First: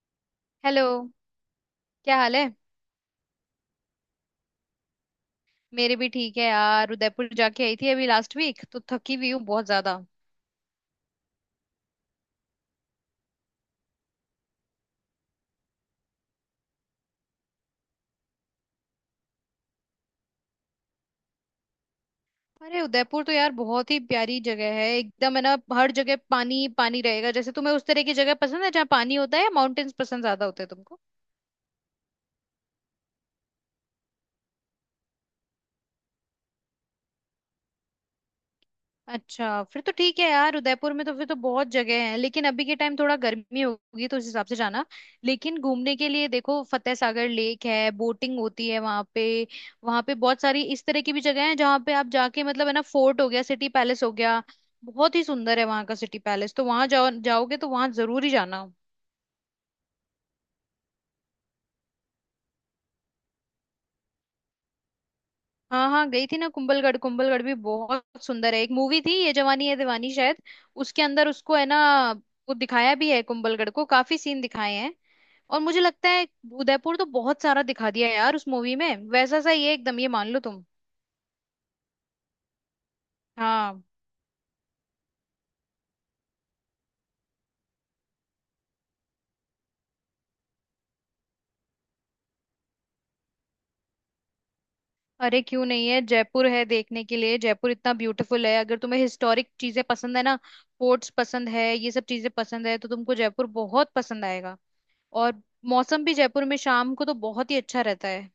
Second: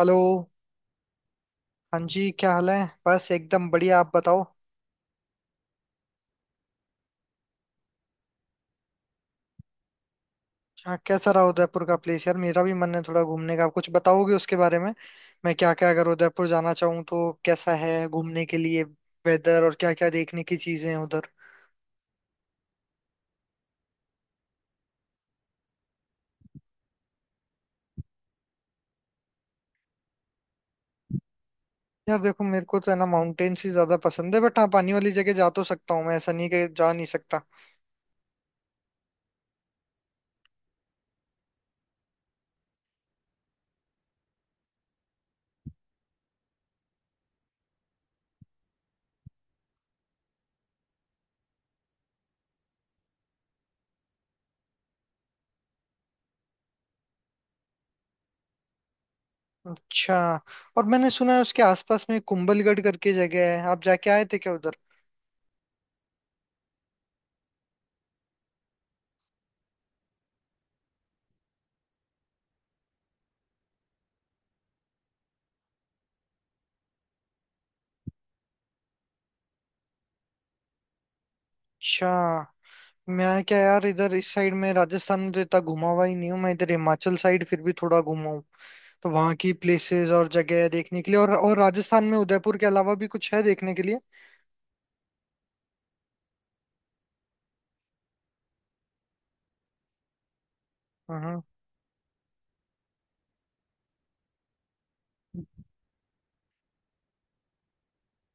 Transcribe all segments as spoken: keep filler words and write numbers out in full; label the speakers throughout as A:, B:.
A: Hello.
B: Hello.
A: हाँ
B: क्या
A: जी,
B: हाल है?
A: क्या हाल है? बस एकदम बढ़िया। आप बताओ,
B: मेरे भी ठीक है यार। उदयपुर जाके आई थी अभी लास्ट वीक, तो थकी हुई हूँ बहुत ज्यादा।
A: क्या कैसा रहा उदयपुर का प्लेस? यार मेरा भी मन है थोड़ा घूमने का, आप कुछ बताओगे उसके बारे में? मैं क्या क्या अगर उदयपुर जाना चाहूँ तो कैसा है घूमने के लिए, वेदर और क्या क्या देखने की चीजें हैं उधर?
B: अरे उदयपुर तो यार बहुत ही प्यारी जगह है एकदम, है ना। हर जगह पानी ही पानी रहेगा। जैसे तुम्हें उस तरह की जगह पसंद है जहाँ पानी होता है, या माउंटेन्स पसंद ज्यादा होते हैं तुमको?
A: यार देखो मेरे को तो है ना, माउंटेन्स ही ज्यादा पसंद है, बट हाँ पानी वाली जगह जा तो सकता हूँ, मैं ऐसा नहीं कि जा नहीं सकता।
B: अच्छा, फिर तो ठीक है यार। उदयपुर में तो फिर तो बहुत जगह है, लेकिन अभी के टाइम थोड़ा गर्मी होगी तो उस हिसाब से जाना। लेकिन घूमने के लिए देखो, फतेह सागर लेक है, बोटिंग होती है वहां पे। वहां पे बहुत सारी इस तरह की भी जगह है जहाँ पे आप जाके मतलब है ना, फोर्ट हो गया, सिटी पैलेस हो गया। बहुत ही सुंदर है वहां का सिटी पैलेस, तो वहां जाओ, जाओगे तो वहां जरूर ही जाना।
A: अच्छा। और मैंने सुना है उसके आसपास में कुंभलगढ़ करके जगह है, आप जाके आए थे क्या उधर?
B: हाँ हाँ, गई थी ना कुंभलगढ़। कुंभलगढ़ भी बहुत सुंदर है। एक मूवी थी, ये जवानी है दीवानी शायद, उसके अंदर उसको है ना, वो दिखाया भी है कुंभलगढ़ को, काफी सीन दिखाए हैं। और मुझे लगता है उदयपुर तो बहुत सारा दिखा दिया है यार उस मूवी में, वैसा सा ये एकदम ये मान लो तुम।
A: अच्छा। मैं क्या
B: हाँ।
A: यार, इधर इस साइड में राजस्थान में तो इतना घुमा हुआ ही नहीं हूँ, मैं इधर हिमाचल साइड फिर भी थोड़ा घुमा हूँ। तो वहाँ की प्लेसेस और जगह है देखने के लिए, और और राजस्थान में उदयपुर के अलावा भी कुछ है देखने के लिए?
B: अरे क्यों नहीं है, जयपुर है देखने के लिए। जयपुर इतना ब्यूटीफुल है, अगर तुम्हें हिस्टोरिक चीजें पसंद है ना, फोर्ट्स
A: हाँ।
B: पसंद है, ये सब चीजें पसंद है, तो तुमको जयपुर बहुत पसंद आएगा। और मौसम भी जयपुर में शाम को तो बहुत ही अच्छा रहता है।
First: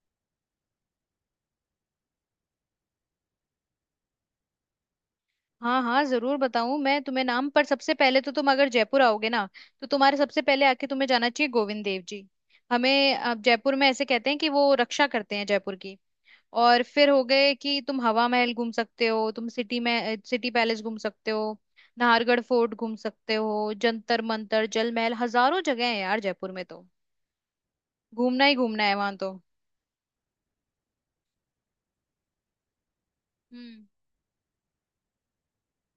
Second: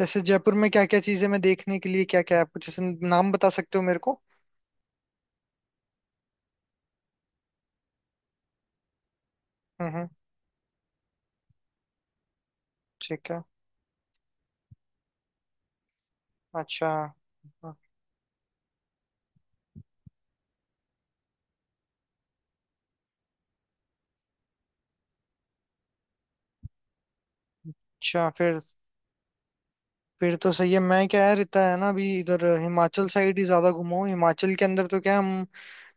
A: जैसे जयपुर में क्या क्या चीजें, मैं देखने के लिए क्या क्या है आप कुछ ऐसे नाम बता सकते हो मेरे को?
B: हाँ हाँ, जरूर बताऊं मैं तुम्हें नाम। पर सबसे पहले तो तुम अगर जयपुर आओगे ना, तो
A: हम्म।
B: तुम्हारे सबसे पहले आके तुम्हें जाना चाहिए गोविंद देव जी। हमें
A: ठीक
B: अ,
A: है।
B: जयपुर में ऐसे कहते हैं कि वो रक्षा करते हैं जयपुर की। और
A: अच्छा।
B: फिर हो गए
A: हाँ।
B: कि तुम हवा महल घूम सकते हो, तुम सिटी में सिटी पैलेस घूम सकते हो, नाहरगढ़ फोर्ट घूम सकते हो, जंतर मंतर, जल महल, हजारों जगह है यार जयपुर में तो।
A: अच्छा।
B: घूमना ही
A: फिर
B: घूमना है वहां तो।
A: फिर तो सही है। मैं क्या यार, इतना है ना अभी इधर हिमाचल साइड ही ज्यादा
B: हम्म
A: घुमा हूँ। हिमाचल के अंदर तो क्या हम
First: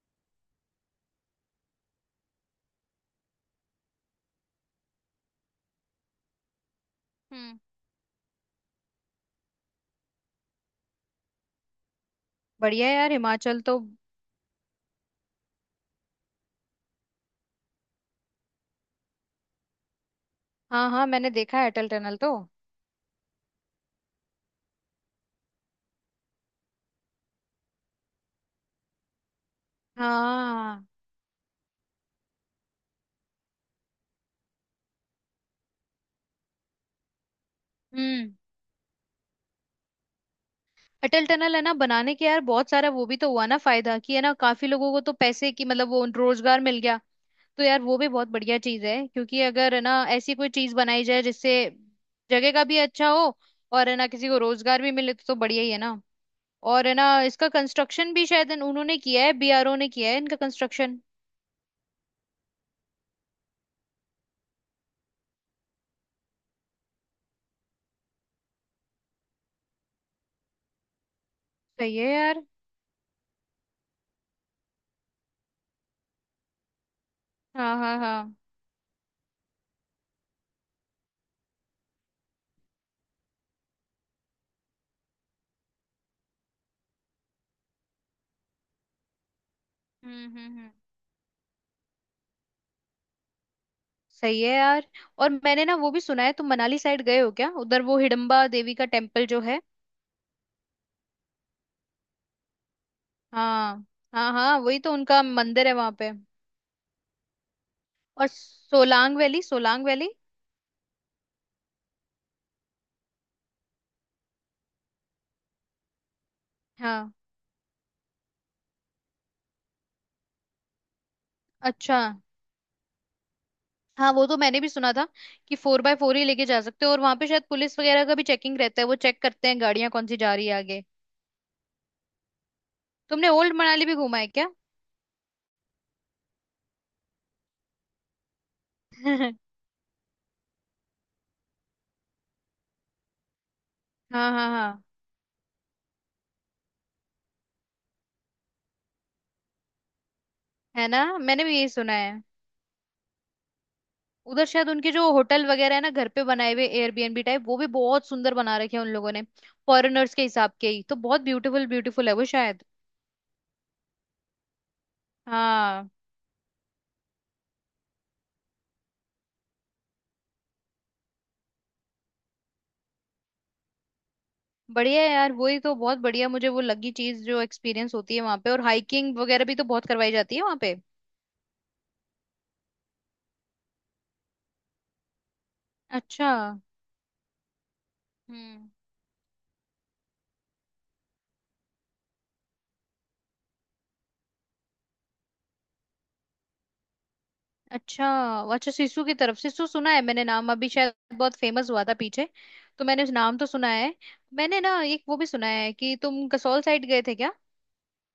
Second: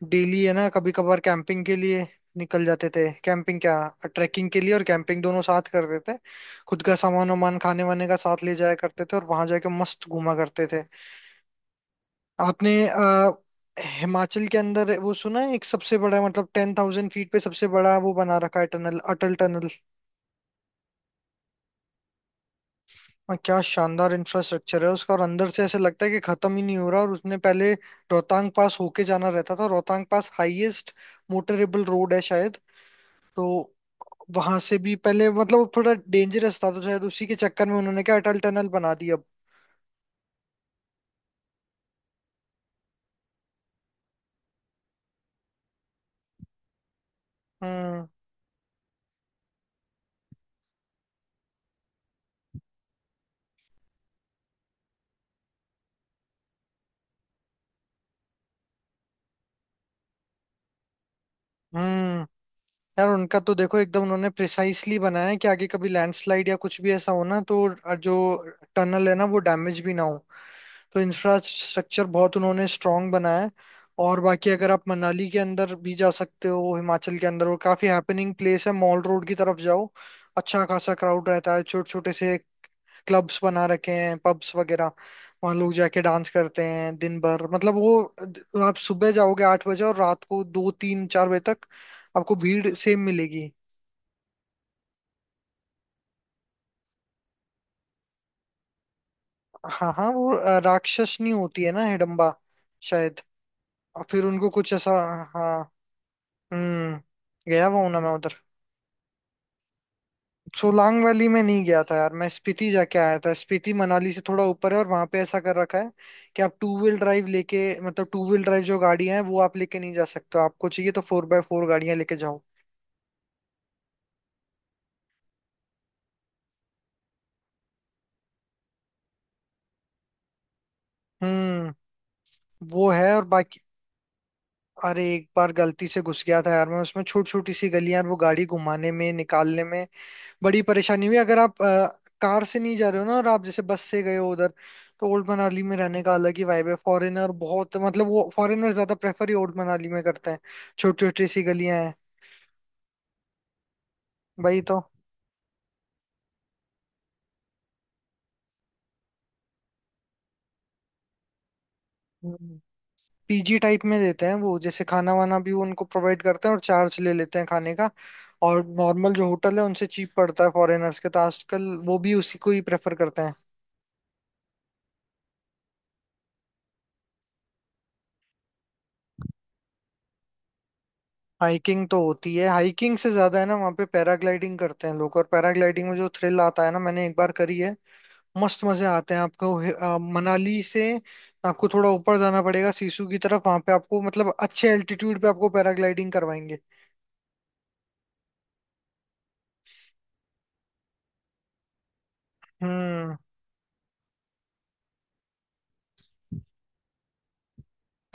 A: डेली है ना, कभी कभार कैंपिंग के लिए निकल जाते थे। कैंपिंग क्या, ट्रैकिंग के लिए और कैंपिंग दोनों साथ करते थे। खुद का सामान वामान
B: हम्म।
A: खाने वाने का साथ ले जाया करते थे, और वहां जाके मस्त घूमा करते थे। आपने
B: बढ़िया है यार
A: अ,
B: हिमाचल तो।
A: हिमाचल के अंदर वो सुना है, एक सबसे बड़ा मतलब टेन थाउजेंड फीट पे सबसे बड़ा वो बना रखा है टनल, अटल टनल।
B: हाँ हाँ, मैंने देखा है अटल टनल तो।
A: और क्या शानदार इंफ्रास्ट्रक्चर है उसका, और अंदर से ऐसे लगता है कि खत्म ही नहीं हो रहा। और उसने पहले रोहतांग पास होके जाना रहता था, रोहतांग पास
B: हाँ।
A: हाईएस्ट मोटरेबल रोड है शायद। तो वहां से भी पहले मतलब वो थोड़ा डेंजरस था, तो शायद उसी के चक्कर में उन्होंने क्या
B: हम्म।
A: अटल टनल बना दी अब।
B: अटल टनल है ना बनाने के यार, बहुत सारा वो भी तो हुआ ना फायदा, कि है ना काफी लोगों को तो पैसे की मतलब वो रोजगार मिल गया। तो यार वो
A: हम्म
B: भी बहुत बढ़िया चीज है, क्योंकि अगर है ना ऐसी कोई चीज बनाई जाए जिससे जगह का भी अच्छा हो, और है ना किसी को रोजगार भी मिले, तो, तो बढ़िया ही है ना। और है ना, इसका कंस्ट्रक्शन भी शायद इन- उन्होंने किया है, बी आर ओ ने किया है इनका कंस्ट्रक्शन।
A: हम्म। यार उनका तो देखो एकदम, उन्होंने प्रिसाइसली बनाया है कि आगे कभी लैंडस्लाइड या कुछ भी ऐसा हो ना, तो जो टनल है ना वो डैमेज भी ना हो। तो
B: सही
A: इंफ्रास्ट्रक्चर
B: है
A: बहुत
B: यार।
A: उन्होंने स्ट्रांग बनाया है। और बाकी अगर आप मनाली के अंदर भी जा सकते हो हिमाचल के अंदर, और
B: हाँ
A: काफी
B: हाँ
A: हैपनिंग
B: हाँ।
A: प्लेस है, मॉल रोड की तरफ जाओ। अच्छा खासा क्राउड रहता है, छोटे छोटे से क्लब्स बना रखे हैं, पब्स वगैरह। वहां लोग जाके डांस करते हैं दिन भर, मतलब वो आप सुबह जाओगे आठ बजे और रात
B: हम्म
A: को
B: हम्म
A: दो
B: हम्म।
A: तीन चार बजे तक आपको भीड़ सेम मिलेगी।
B: सही है यार। और मैंने ना वो भी सुना है, तुम मनाली साइड गए हो क्या उधर, वो हिडम्बा देवी का टेम्पल जो है।
A: हाँ हाँ, वो अ, राक्षसनी होती है ना हिडम्बा, शायद।
B: हाँ।
A: और फिर
B: हाँ
A: उनको
B: हाँ,
A: कुछ
B: वही
A: ऐसा।
B: तो उनका मंदिर
A: हाँ।
B: है वहां पे।
A: हम्म। गया हुआ हूं ना मैं
B: और
A: उधर।
B: Solang valley, Solang valley.
A: Solang valley में नहीं गया था यार मैं, स्पीति जाके आया था। स्पीति मनाली से थोड़ा ऊपर है और वहां पे ऐसा कर रखा है कि आप टू व्हील
B: हाँ।
A: ड्राइव लेके, मतलब टू व्हील ड्राइव जो गाड़ियां हैं वो आप लेके नहीं जा सकते हो। आपको चाहिए तो फोर बाय फोर गाड़ियां
B: अच्छा।
A: लेके जाओ।
B: हाँ, वो तो मैंने भी सुना था कि फोर बाय फोर ही लेके जा सकते हो, और वहां पे शायद पुलिस वगैरह का भी चेकिंग रहता है, वो चेक करते हैं गाड़ियां कौन सी जा रही है आगे।
A: हम्म। वो है। और
B: तुमने ओल्ड
A: बाकी
B: मनाली भी घूमा है क्या?
A: अरे, एक बार गलती से घुस गया था यार मैं उसमें, छोटी छोटी सी गलियां, और वो गाड़ी घुमाने में
B: हाँ।
A: निकालने में बड़ी परेशानी हुई। अगर आप अ, कार से नहीं जा रहे हो ना, और आप जैसे बस से गए हो
B: हाँ
A: उधर,
B: हाँ।
A: तो ओल्ड मनाली में रहने का अलग ही वाइब है। फॉरेनर बहुत, मतलब वो फॉरेनर ज्यादा प्रेफर ही ओल्ड मनाली में करते हैं।
B: है ना,
A: छोटी छोटी सी
B: मैंने भी यही
A: गलियां
B: सुना
A: हैं।
B: है। उधर
A: भाई
B: शायद
A: तो।
B: उनके जो होटल वगैरह है ना, घर पे बनाए हुए एयरबीएनबी टाइप, वो भी बहुत सुंदर बना रखे हैं उन लोगों ने। फॉरेनर्स के हिसाब के ही तो, बहुत ब्यूटीफुल ब्यूटीफुल है वो
A: हम्म।
B: शायद।
A: पीजी टाइप में देते हैं वो, जैसे खाना वाना भी वो उनको
B: हाँ।
A: प्रोवाइड करते हैं और चार्ज ले लेते हैं खाने का। और नॉर्मल जो होटल है उनसे चीप पड़ता है फॉरेनर्स के, तो आजकल वो भी उसी को ही प्रेफर करते हैं।
B: बढ़िया है यार, वही तो बहुत बढ़िया मुझे वो लगी चीज जो एक्सपीरियंस होती है वहां पे, और हाइकिंग वगैरह भी तो बहुत करवाई जाती है वहां पे।
A: हाइकिंग तो होती है, हाइकिंग से ज्यादा है ना वहाँ पे पैराग्लाइडिंग करते हैं लोग। और पैराग्लाइडिंग में जो
B: अच्छा।
A: थ्रिल आता है ना, मैंने एक बार करी है, मस्त
B: हम्म।
A: मजे आते हैं आपको। हे- अ, मनाली से आपको थोड़ा ऊपर जाना पड़ेगा सिसु की तरफ, वहां पे आपको मतलब अच्छे एल्टीट्यूड पे आपको पैराग्लाइडिंग करवाएंगे।
B: अच्छा। अच्छा सिसु की तरफ, सिसु सुना है मैंने नाम, अभी शायद बहुत फेमस हुआ था पीछे, तो मैंने उस
A: हम्म।
B: नाम तो सुना है। मैंने ना एक वो भी सुना है कि तुम कसौल साइड गए थे क्या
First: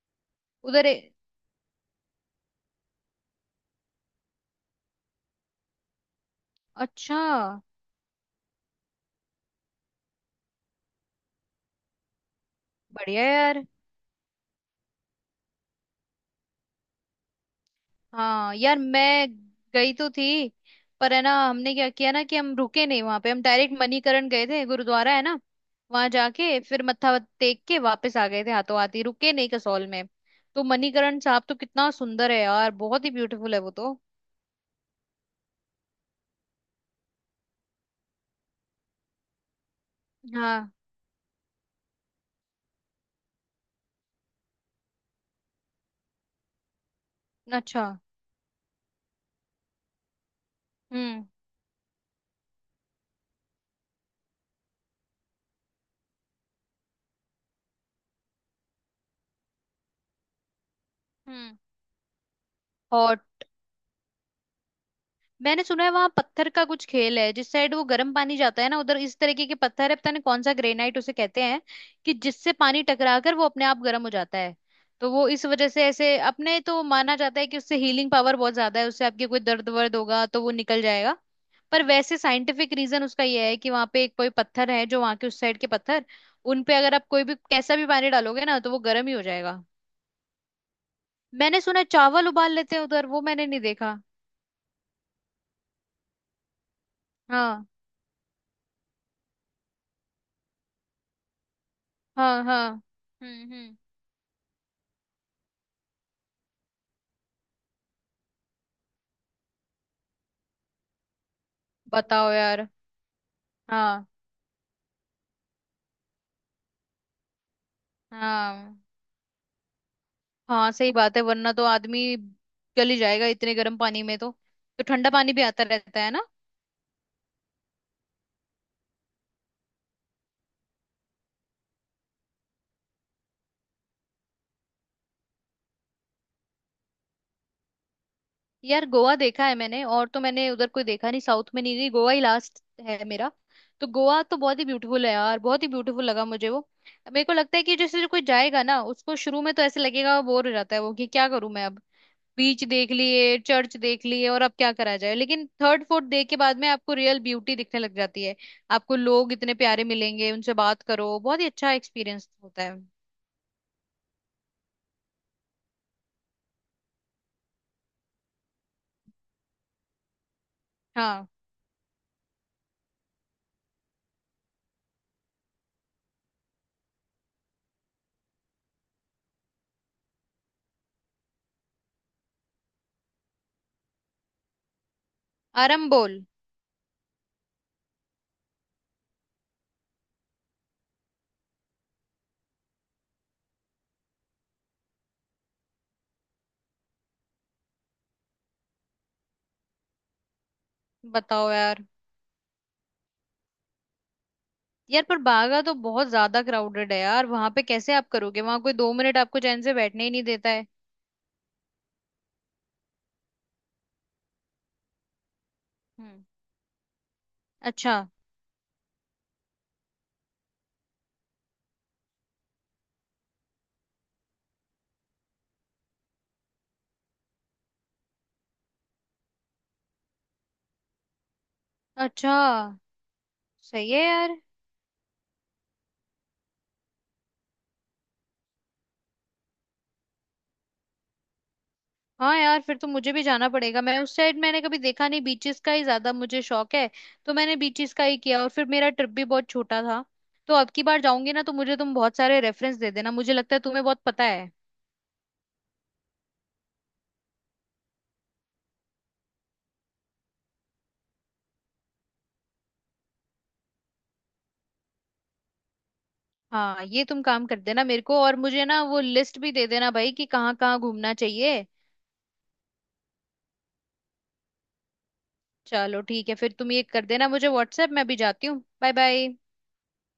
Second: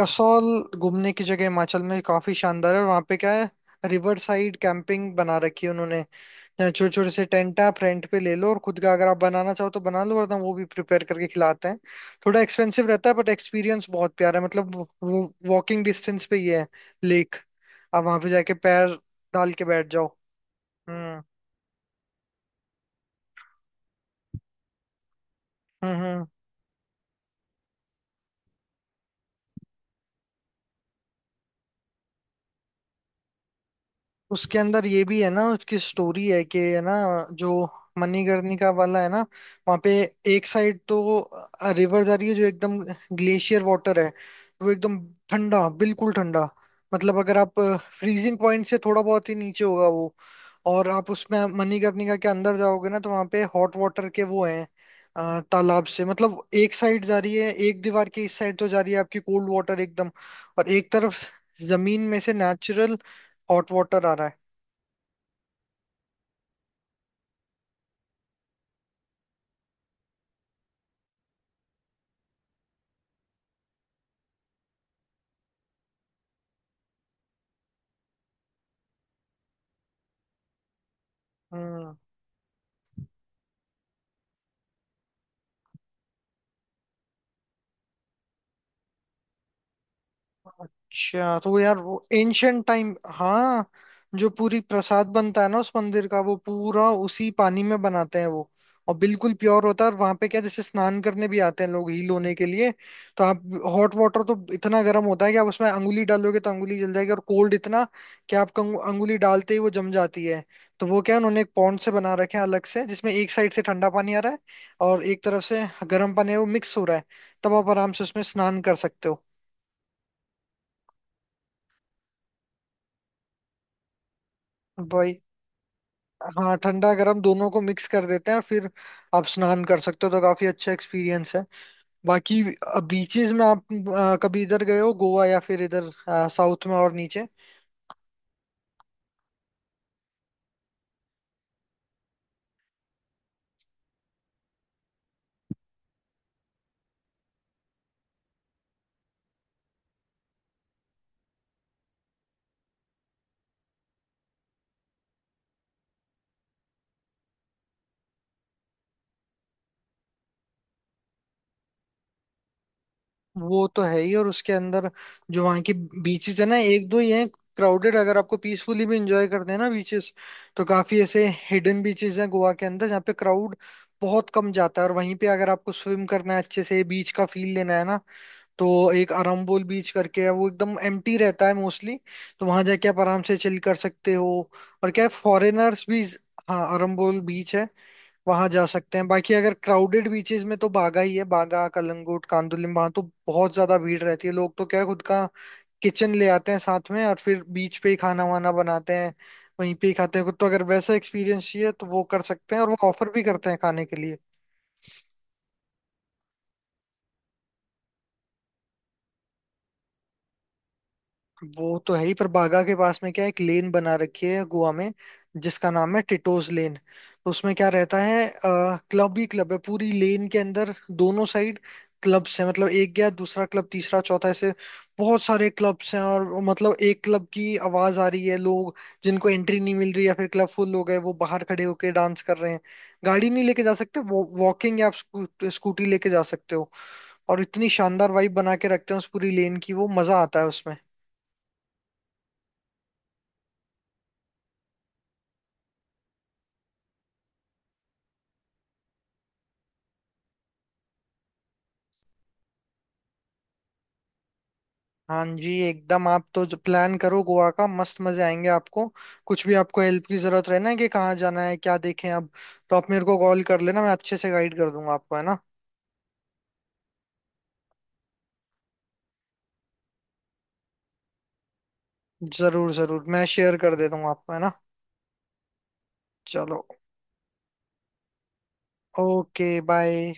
A: कसौल
B: उधर
A: घूमने
B: ए-
A: की जगह हिमाचल में काफी शानदार है। और वहां पे क्या है, रिवर साइड कैंपिंग बना रखी है उन्होंने। छोटे छोटे
B: अच्छा।
A: से टेंट आप रेंट पे ले लो, और खुद का अगर आप बनाना चाहो तो बना लो, वरना वो भी प्रिपेयर करके खिलाते हैं। थोड़ा एक्सपेंसिव रहता है
B: बढ़िया
A: बट
B: यार।
A: एक्सपीरियंस बहुत प्यारा है मतलब वो। वॉकिंग डिस्टेंस पे ही है लेक, आप वहां पे जाके
B: हाँ यार
A: पैर
B: मैं
A: डाल के बैठ
B: गई
A: जाओ।
B: तो थी, पर
A: हम्म
B: है ना हमने क्या किया ना कि हम रुके नहीं वहां पे, हम डायरेक्ट मणिकरण गए थे, गुरुद्वारा है ना,
A: हम्म
B: वहां
A: हम्म।
B: जाके फिर मत्था टेक के वापस आ गए थे, हाथों हाथ ही, रुके नहीं कसौल में। तो मणिकरण साहब तो कितना सुंदर है यार, बहुत ही ब्यूटीफुल है वो तो।
A: उसके अंदर ये भी है ना, उसकी स्टोरी है कि है ना, जो मणिकर्णिका वाला है ना, वहाँ पे एक
B: हाँ।
A: साइड तो रिवर जा रही है जो एकदम ग्लेशियर वाटर है, वो एकदम ठंडा, बिल्कुल ठंडा। मतलब अगर आप
B: अच्छा।
A: फ्रीजिंग पॉइंट से थोड़ा बहुत ही नीचे होगा वो। और आप
B: हम्म
A: उसमें मणिकर्णिका के अंदर जाओगे ना, तो वहां पे हॉट वाटर के वो हैं। अ, तालाब से मतलब एक साइड जा रही है, एक दीवार की इस साइड तो जा रही है आपकी कोल्ड वाटर एकदम, और एक तरफ
B: हम्म।
A: जमीन में से नेचुरल
B: और
A: हॉट वाटर आ रहा है।
B: मैंने सुना है वहां पत्थर का कुछ खेल है, जिस साइड वो गर्म पानी जाता है ना उधर, इस तरीके के पत्थर है, पता नहीं कौन सा, ग्रेनाइट उसे कहते हैं, कि जिससे पानी टकरा कर वो अपने आप गर्म हो जाता है। तो वो इस वजह से ऐसे अपने तो माना जाता है कि उससे हीलिंग पावर बहुत ज्यादा है, उससे आपके कोई दर्द वर्द होगा तो वो निकल जाएगा। पर
A: हम्म।
B: वैसे साइंटिफिक रीजन उसका ये है कि वहां पे एक कोई पत्थर है, जो वहां के उस साइड के पत्थर, उन पे अगर आप कोई भी कैसा भी पानी डालोगे ना तो वो गर्म ही हो जाएगा।
A: अच्छा तो
B: मैंने
A: यार
B: सुना है
A: वो
B: चावल उबाल
A: एंशंट
B: लेते हैं
A: टाइम।
B: उधर, वो मैंने नहीं
A: हाँ।
B: देखा।
A: जो पूरी प्रसाद बनता है ना उस मंदिर का, वो पूरा उसी पानी
B: हाँ
A: में बनाते हैं वो। और बिल्कुल प्योर होता है। और वहां पे क्या, जैसे स्नान करने भी आते हैं लोग हील होने
B: हाँ।
A: के
B: हाँ।
A: लिए। तो आप,
B: हम्म हम्म।
A: हॉट वाटर तो इतना गर्म होता है कि आप उसमें अंगुली डालोगे तो अंगुली जल जाएगी, और कोल्ड इतना कि आप कंगु- अंगुली डालते ही वो जम जाती है। तो वो क्या है, उन्होंने एक पॉन्ड से बना
B: बताओ
A: रखे हैं अलग
B: यार।
A: से, जिसमें एक साइड से ठंडा
B: हाँ
A: पानी आ रहा है, और एक तरफ से गर्म पानी है, वो मिक्स हो रहा है। तब आप आराम से उसमें स्नान कर
B: हाँ
A: सकते हो।
B: हाँ, सही बात है, वरना तो आदमी गल ही जाएगा इतने गर्म पानी में तो। तो ठंडा
A: भाई
B: पानी भी आता रहता है ना।
A: हाँ, ठंडा गर्म दोनों को मिक्स कर देते हैं, और फिर आप स्नान कर सकते हो। तो काफी अच्छा एक्सपीरियंस है। बाकी बीचेस में आप अ, कभी इधर गए हो, गोवा या फिर इधर साउथ में और नीचे?
B: यार गोवा देखा है मैंने, और तो मैंने उधर कोई देखा नहीं, साउथ में नहीं गई, गोवा ही लास्ट है मेरा। तो गोवा तो बहुत ही ब्यूटीफुल है यार, बहुत ही ब्यूटीफुल लगा मुझे वो। मेरे को लगता है कि जैसे जो कोई जाएगा ना उसको शुरू में तो ऐसे लगेगा बोर हो जाता है वो कि क्या करूं मैं अब, बीच देख लिए, चर्च देख लिए, और अब क्या करा जाए। लेकिन थर्ड फोर्थ डे के बाद में आपको रियल ब्यूटी दिखने लग जाती है, आपको लोग इतने प्यारे मिलेंगे, उनसे बात करो, बहुत ही अच्छा एक्सपीरियंस होता है।
A: वो तो है ही। और उसके अंदर जो वहाँ की बीचेस है ना, एक दो ही हैं क्राउडेड। अगर आपको पीसफुली भी इंजॉय करते हैं ना बीचेस, तो काफी ऐसे
B: हाँ।
A: हिडन बीचेस हैं गोवा के अंदर जहाँ पे क्राउड बहुत कम जाता है। और वहीं पे अगर आपको स्विम करना है, अच्छे से बीच का फील लेना है ना, तो एक अरम्बोल बीच करके है, वो एकदम एम्प्टी रहता है मोस्टली। तो वहां जाके आप आराम से चिल कर सकते हो। और क्या है, फॉरेनर्स भी।
B: आरंबोल।
A: हाँ, अरम्बोल बीच है, वहां जा सकते हैं। बाकी अगर क्राउडेड बीचेस में तो बागा ही है, बागा कलंगुट कांदुलिम, वहां तो बहुत ज्यादा भीड़ रहती है लोग। तो क्या है, खुद का किचन ले आते हैं साथ में, और फिर बीच पे ही खाना वाना बनाते हैं, वहीं पे ही खाते हैं खुद। तो अगर वैसा
B: बताओ
A: एक्सपीरियंस चाहिए
B: यार।
A: तो वो कर सकते हैं, और वो ऑफर भी करते हैं खाने के लिए।
B: यार पर बागा तो बहुत ज्यादा क्राउडेड है यार, वहां पे कैसे आप करोगे, वहां कोई दो मिनट आपको चैन से बैठने ही नहीं देता है।
A: वो तो है ही। पर बागा के पास में क्या है, एक लेन बना रखी है गोवा में जिसका नाम है
B: हम्म।
A: टिटोज लेन। तो उसमें क्या
B: अच्छा।
A: रहता है, क्लब ही क्लब है पूरी लेन के अंदर, दोनों साइड क्लब्स हैं, मतलब एक गया दूसरा क्लब तीसरा चौथा, ऐसे बहुत सारे क्लब्स हैं। और वो मतलब एक क्लब की आवाज आ रही है, लोग जिनको एंट्री नहीं मिल रही या फिर क्लब फुल हो गए वो बाहर खड़े होके डांस
B: अच्छा।
A: कर रहे हैं। गाड़ी नहीं लेके जा
B: सही
A: सकते
B: है
A: वो,
B: यार।
A: वॉकिंग या आप स्कू, स्कूटी लेके जा सकते हो। और इतनी शानदार वाइब बना के रखते हैं उस पूरी लेन की, वो मजा आता है उसमें।
B: हाँ यार फिर तो मुझे भी जाना पड़ेगा, मैं उस साइड मैंने कभी देखा नहीं, बीचेस का ही ज्यादा मुझे शौक है, तो मैंने बीचेस का ही किया, और फिर मेरा ट्रिप भी बहुत छोटा था। तो अब की बार जाऊंगी ना तो मुझे तुम बहुत सारे रेफरेंस दे देना, मुझे लगता है तुम्हें बहुत पता है।
A: हाँ जी एकदम, आप तो प्लान करो गोवा का, मस्त मजे आएंगे आपको। कुछ भी आपको हेल्प की जरूरत रहे ना कि कहाँ जाना है क्या देखें, अब तो आप मेरे को कॉल कर लेना, मैं अच्छे से गाइड कर दूंगा आपको है ना।
B: हाँ, ये तुम काम कर देना मेरे को, और मुझे ना वो लिस्ट भी दे देना भाई कि कहाँ कहाँ घूमना चाहिए।
A: जरूर जरूर, मैं शेयर कर दे दूंगा आपको है ना।
B: चलो ठीक है, फिर
A: चलो,
B: तुम ये कर देना मुझे व्हाट्सएप, मैं भी जाती हूँ, बाय बाय।
A: Okay bye.